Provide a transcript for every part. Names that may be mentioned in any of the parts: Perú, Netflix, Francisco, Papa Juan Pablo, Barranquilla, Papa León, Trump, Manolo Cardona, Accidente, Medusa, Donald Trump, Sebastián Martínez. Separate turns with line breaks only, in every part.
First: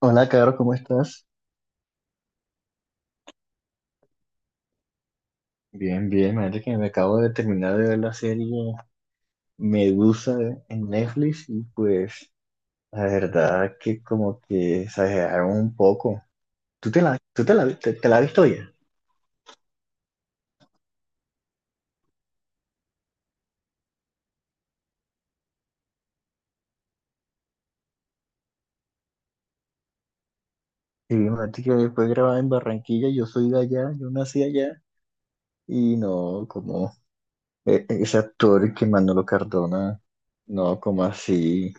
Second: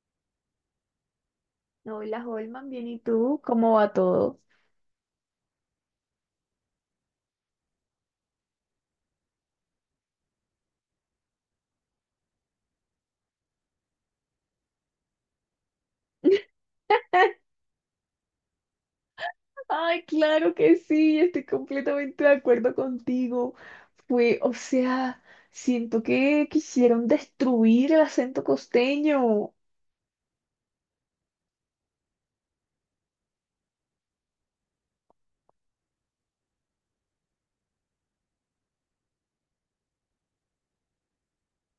Hola, Caro, ¿cómo estás?
Hola, Holman, bien, ¿y tú? ¿Cómo va todo?
Bien, bien, imagínate que me acabo de terminar de ver la serie Medusa en Netflix y pues la verdad que como que exageraron un poco. Tú te la, te la has visto ya?
Ay, claro que sí, estoy completamente de acuerdo contigo. O sea, siento que quisieron destruir el acento costeño.
Sí, imagínate que fue grabada en Barranquilla, yo soy de allá, yo nací allá y no, como ese actor que Manolo Cardona, no, como así,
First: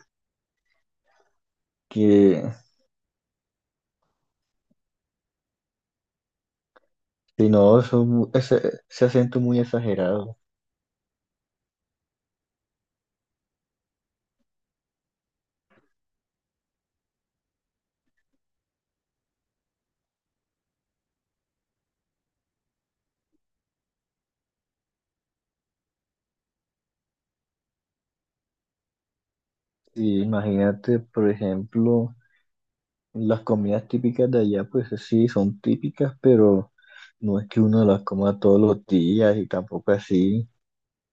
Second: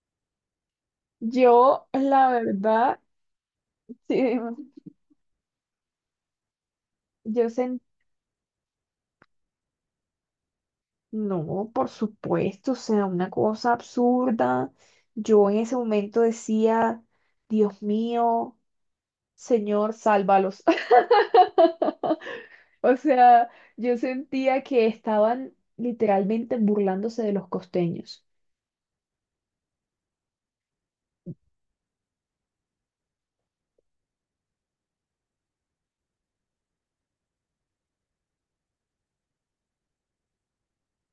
Yo, la
que
verdad, sí, yo
si no,
sentí,
eso ese, ese acento muy exagerado.
no, por supuesto, o sea, una cosa absurda. Yo en ese momento decía, Dios mío, Señor, sálvalos. O sea, yo sentía que estaban literalmente burlándose de los costeños.
Y imagínate, por ejemplo, las comidas típicas de allá, pues sí, son típicas, pero no es que uno las coma todos los días y tampoco así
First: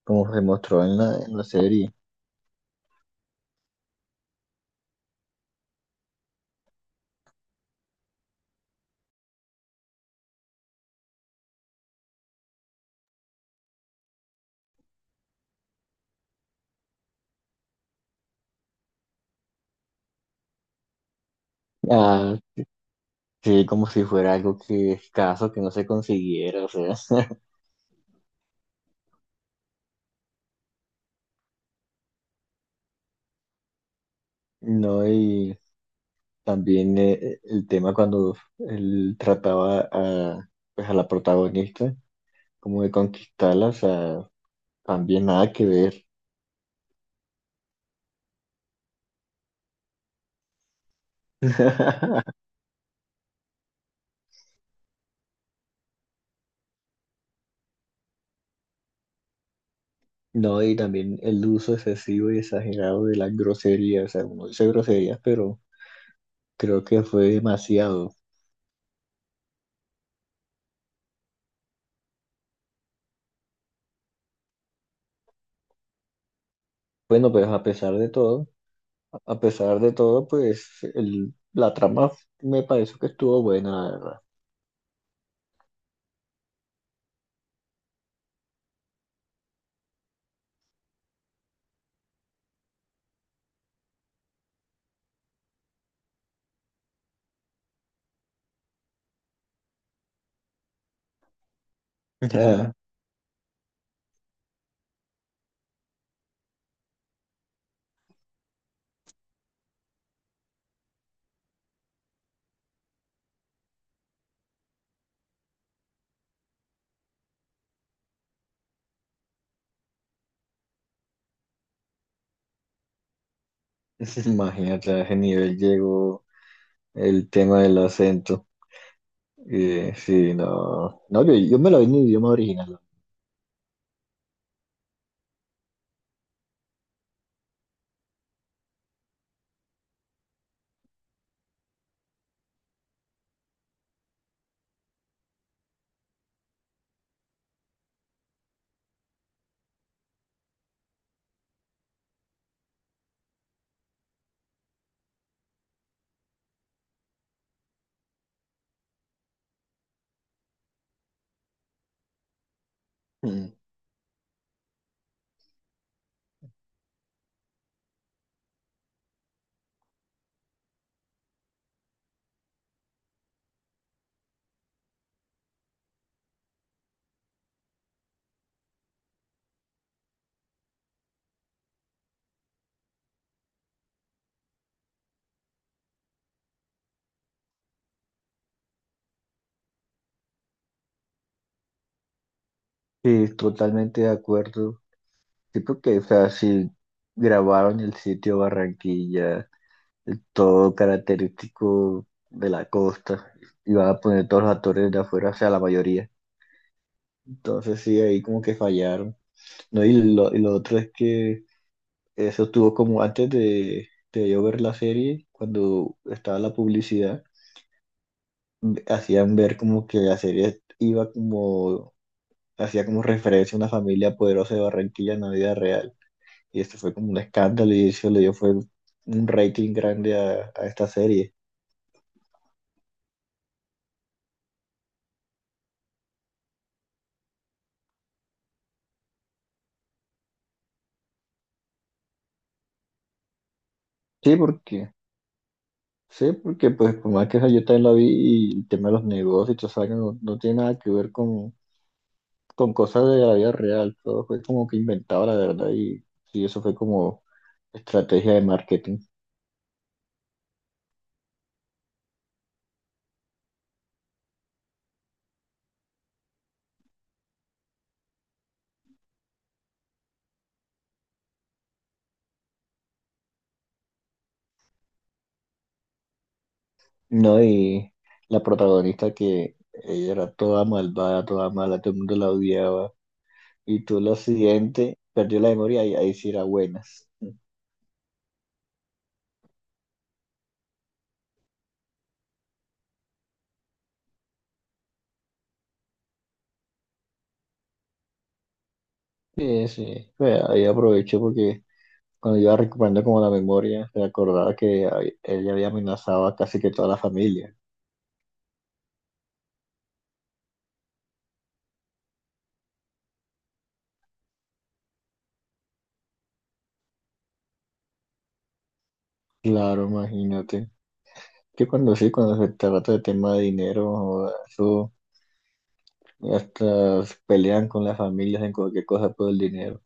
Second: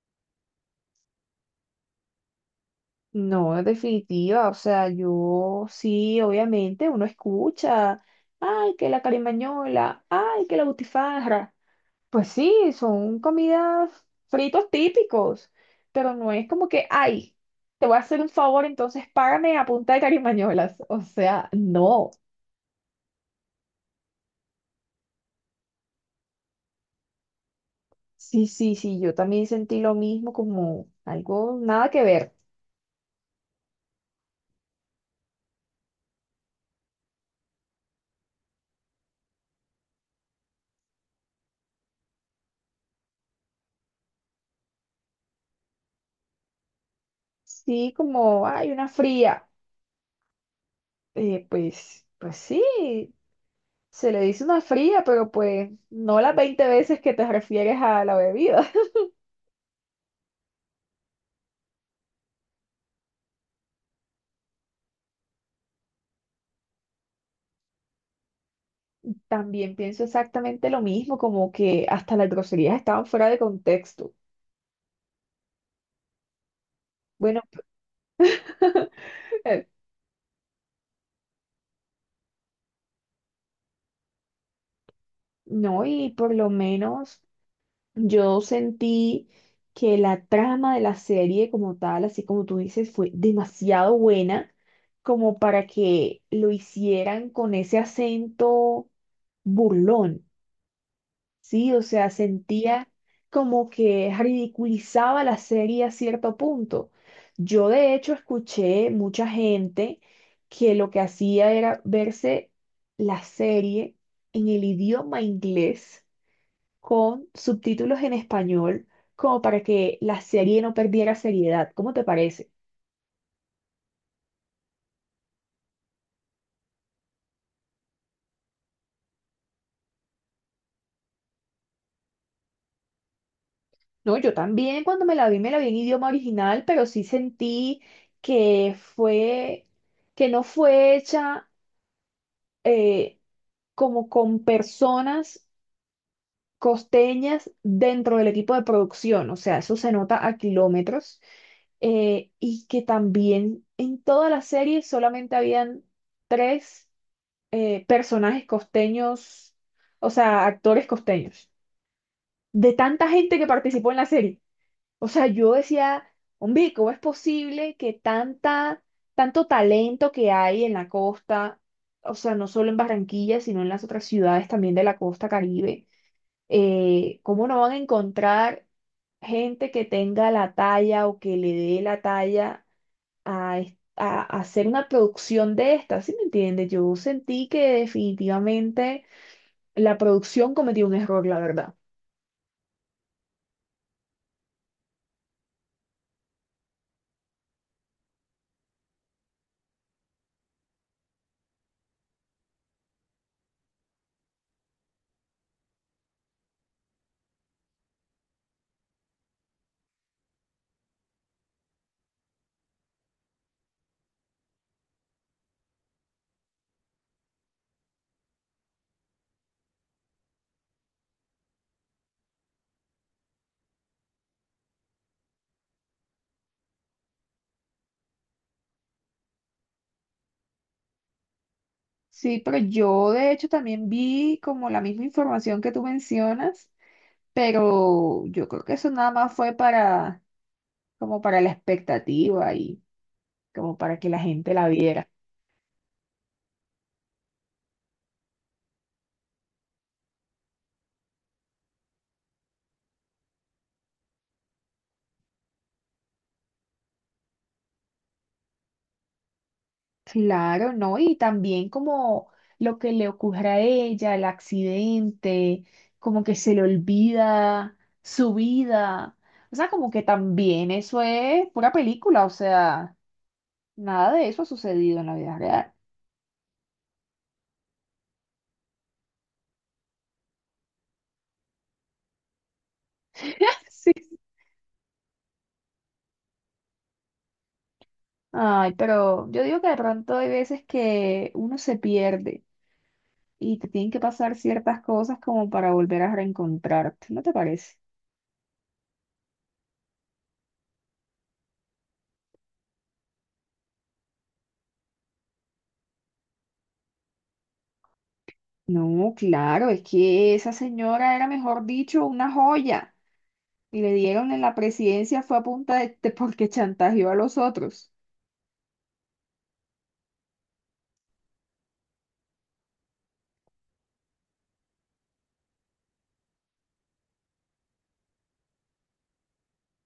como se mostró en la serie.
No, en definitiva, o sea, yo sí, obviamente, uno escucha, ay, que la carimañola, ay, que la butifarra. Pues sí, son comidas fritos típicos, pero no es como que, ay, te voy a hacer un favor, entonces págame a punta de carimañolas. O sea, no.
Ah, sí, como si fuera algo que escaso, que no se consiguiera, o sea,
Sí, sí, sí, yo también sentí lo mismo como algo, nada que ver.
no, y también el tema cuando él trataba a, pues, a la protagonista, como de conquistarla, o sea, también nada que ver.
Sí, como, hay una fría. Eh, pues, pues sí, se le dice una fría, pero pues no las 20 veces que te refieres a la bebida.
No, y también el uso excesivo y exagerado de las groserías. O sea, uno dice groserías, pero creo que fue demasiado.
También pienso exactamente lo mismo, como que hasta las groserías estaban fuera de contexto.
Bueno,
Bueno,
a pesar de todo, pues la trama me pareció que estuvo buena, la
no, y por lo menos yo sentí que la trama de la serie como tal, así como tú dices, fue demasiado buena como para que lo hicieran con ese acento burlón. Sí, o sea,
verdad.
sentía como que ridiculizaba la serie a cierto punto. Yo de hecho escuché mucha gente que lo que hacía era verse la serie en el idioma inglés con subtítulos en español, como para que la serie no perdiera seriedad. ¿Cómo te parece?
O sea, imagínate a ese nivel llegó el tema del acento. Sí, no. No, yo me lo vi en idioma original.
No, yo también cuando me la vi en idioma original, pero sí sentí que fue, que no fue hecha eh, como con personas costeñas dentro del equipo de producción, o sea, eso se nota a kilómetros, y que también en toda la serie solamente habían 3 personajes costeños, o sea, actores costeños, de tanta gente que
Mm.
participó en la serie. O sea, yo decía, hombre, ¿cómo es posible que tanto talento que hay en la costa, o sea, no solo en Barranquilla, sino en las otras ciudades también de la costa Caribe? ¿Cómo no van a encontrar gente que tenga la talla o que le dé la talla a hacer una producción de esta? ¿Sí me entiendes? Yo sentí que definitivamente la producción cometió un error, la verdad.
Sí, totalmente de acuerdo. Sí, porque, o sea, si grabaron el sitio Barranquilla todo característico de la costa. Iban a poner todos los actores de afuera, o sea, la mayoría. Entonces sí, ahí como que fallaron. No, y lo otro es que eso estuvo como antes de yo ver la serie, cuando estaba la publicidad, hacían ver como que la serie iba como, hacía como referencia a una familia poderosa de Barranquilla en la vida real. Y esto fue como un escándalo y eso le dio fue un rating grande a esta serie.
Sí, pero yo de hecho también vi como la misma información que tú mencionas, pero yo creo que eso nada más fue para, como para la expectativa y como para que la
Sí,
gente la
porque
viera.
Sí, porque pues por más que esa yo también la vi y el tema de los negocios y todo eso, no, no tiene nada que ver con cosas de la vida real, todo fue como que inventado la verdad y sí, eso fue como estrategia de marketing,
Claro, ¿no? Y también como lo que le ocurre a ella, el accidente, como que se le olvida su vida. O sea, como que también eso es pura película, o sea, nada de eso ha sucedido en la vida real.
¿no? Y la protagonista que ella era toda malvada, toda mala, todo el mundo la odiaba y todo lo
Sí.
siguiente, perdió la memoria y ahí sí era buenas.
Ay, pero yo digo que de pronto hay veces que uno se pierde y te tienen que pasar ciertas cosas como para volver a reencontrarte, ¿no te parece?
Sí, sí, pues, ahí aproveché porque cuando iba recuperando como la memoria, me acordaba que ella había amenazado a casi que toda la familia.
No, claro, es que esa señora era, mejor dicho, una joya. Y le dieron en la presidencia fue a punta porque chantajeó a los otros.
Claro, imagínate. Que cuando sí, cuando se trata de tema de dinero, joda, eso hasta se pelean con las familias en cualquier cosa por el dinero.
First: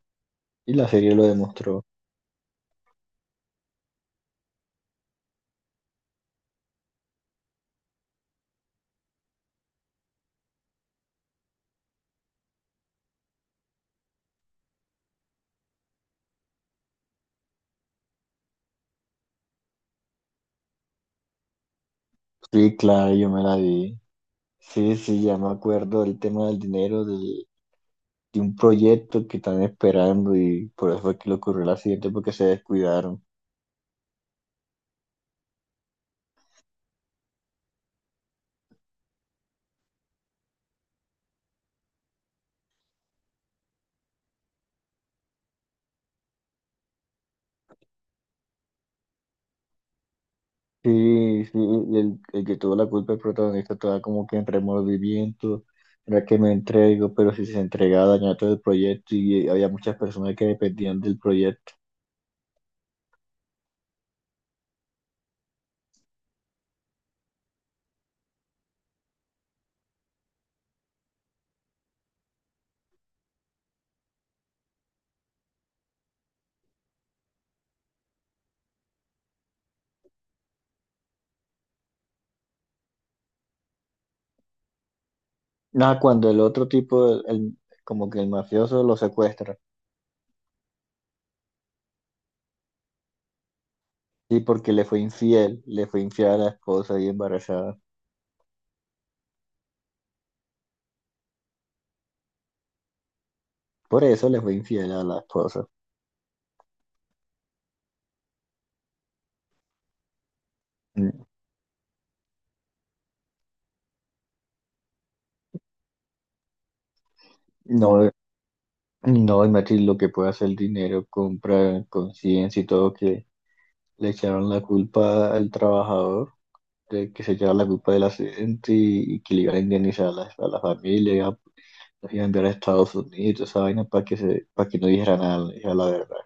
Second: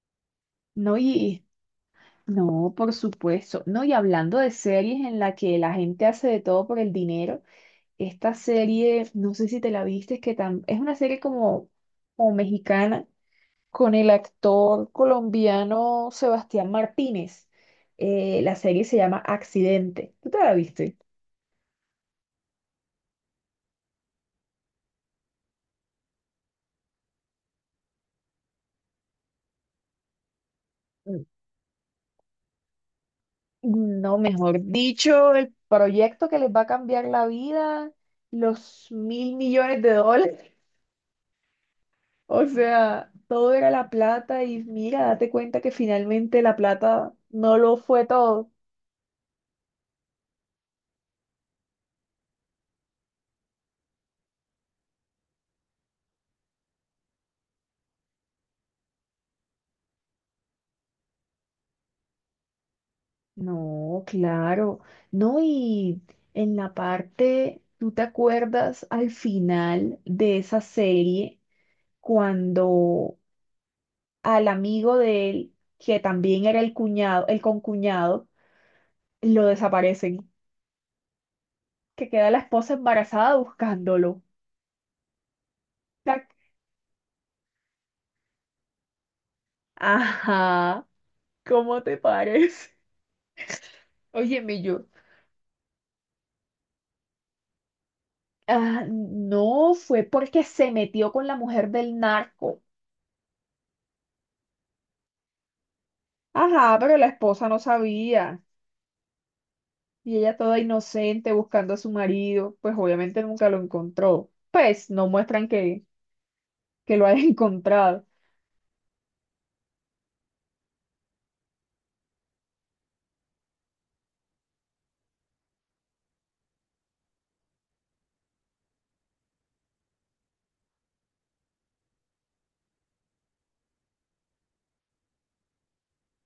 Y la
No,
serie lo
y
demostró.
no, por supuesto. No, y hablando de series en la que la gente hace de todo por el dinero, esta serie, no sé si te la viste, es que es una serie como mexicana con el actor colombiano Sebastián Martínez. La serie se llama Accidente. ¿Tú te la viste?
Sí, claro, yo me la vi. Sí, sí, ya me acuerdo del tema del dinero, de un proyecto que están esperando y por eso fue que le ocurrió el accidente porque se descuidaron.
No, mejor dicho, el proyecto que les va a cambiar la vida, los 1.000 millones de dólares. O sea, todo era la plata y mira, date cuenta que finalmente la plata no lo fue todo.
Sí, sí, el que tuvo la culpa, el protagonista, estaba como que en remordimiento, era que me entrego, pero si se entregaba dañaba todo el proyecto y había muchas personas que dependían del proyecto.
No, claro. No, y en la parte, ¿tú te acuerdas al final de esa serie cuando al amigo de él, que también era el cuñado, el concuñado, lo desaparecen? Que queda la esposa embarazada buscándolo.
Nada,
Tac.
cuando el otro tipo, como que el mafioso lo secuestra,
Ajá, ¿cómo te parece?
sí,
Óyeme
porque
yo.
le fue infiel a la esposa y embarazada.
Ah, no, fue porque se metió con la mujer del narco.
Por eso le fue infiel a la esposa.
Ajá, pero la esposa no sabía. Y ella toda
Mm.
inocente buscando a su marido, pues obviamente nunca lo encontró. Pues no muestran que, lo haya encontrado.
No, no, Matilde, lo que puede hacer el dinero, compra conciencia y todo, que le echaron la culpa al trabajador, de que se lleva la culpa del accidente y que le iban a indemnizar a a la familia, los iba a enviar a Estados Unidos, esa vaina para que se, para que no dijera nada, no dijera la verdad.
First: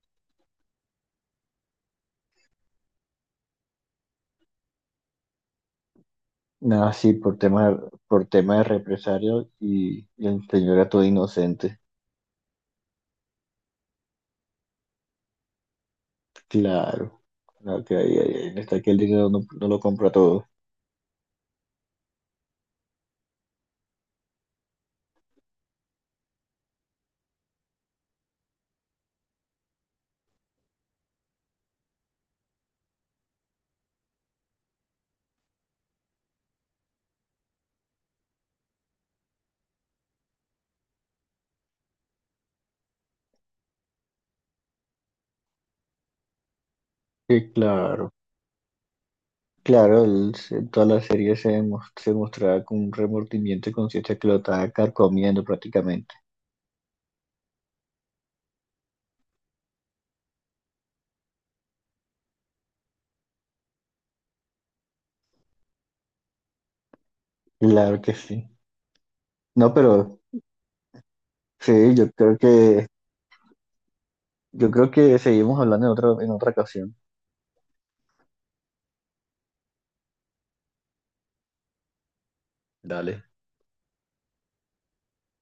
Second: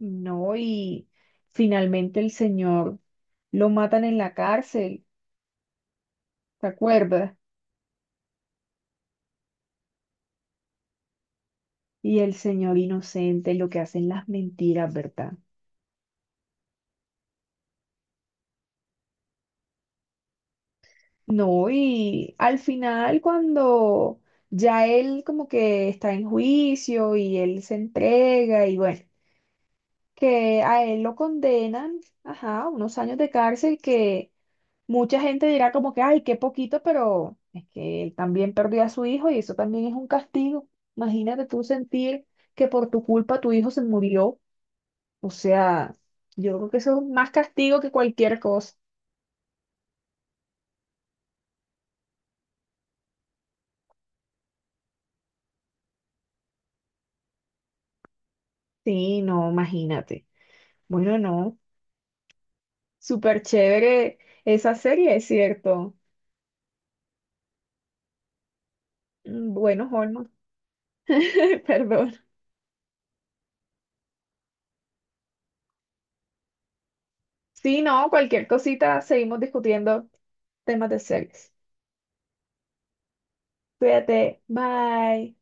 No, y finalmente el señor lo matan en la cárcel, ¿te
Nada, sí,
acuerdas?
por tema de represario y el señor era todo inocente.
Y el señor inocente, lo que hacen las mentiras, ¿verdad?
Claro, ahí está que el dinero no, no lo compra todo.
No, y al final cuando ya él como que está en juicio y él se entrega y bueno, que a él lo condenan, ajá, unos años de cárcel que mucha gente dirá como que, ay, qué poquito, pero es que él también perdió a su hijo y eso también es un castigo. Imagínate tú sentir que por tu culpa tu hijo se murió. O sea, yo creo que eso es más
Sí,
castigo que
claro.
cualquier cosa.
Claro, en toda la serie se mostraba con un remordimiento y conciencia que lo estaba carcomiendo prácticamente.
Sí, no, imagínate. Bueno, no, súper chévere esa serie, es cierto.
Claro que sí.
Mm,
No,
bueno,
pero
Holman,
sí,
perdón.
yo creo que seguimos hablando en otra ocasión.
Sí, no, cualquier cosita, seguimos discutiendo temas de series.
Dale.
Cuídate, bye.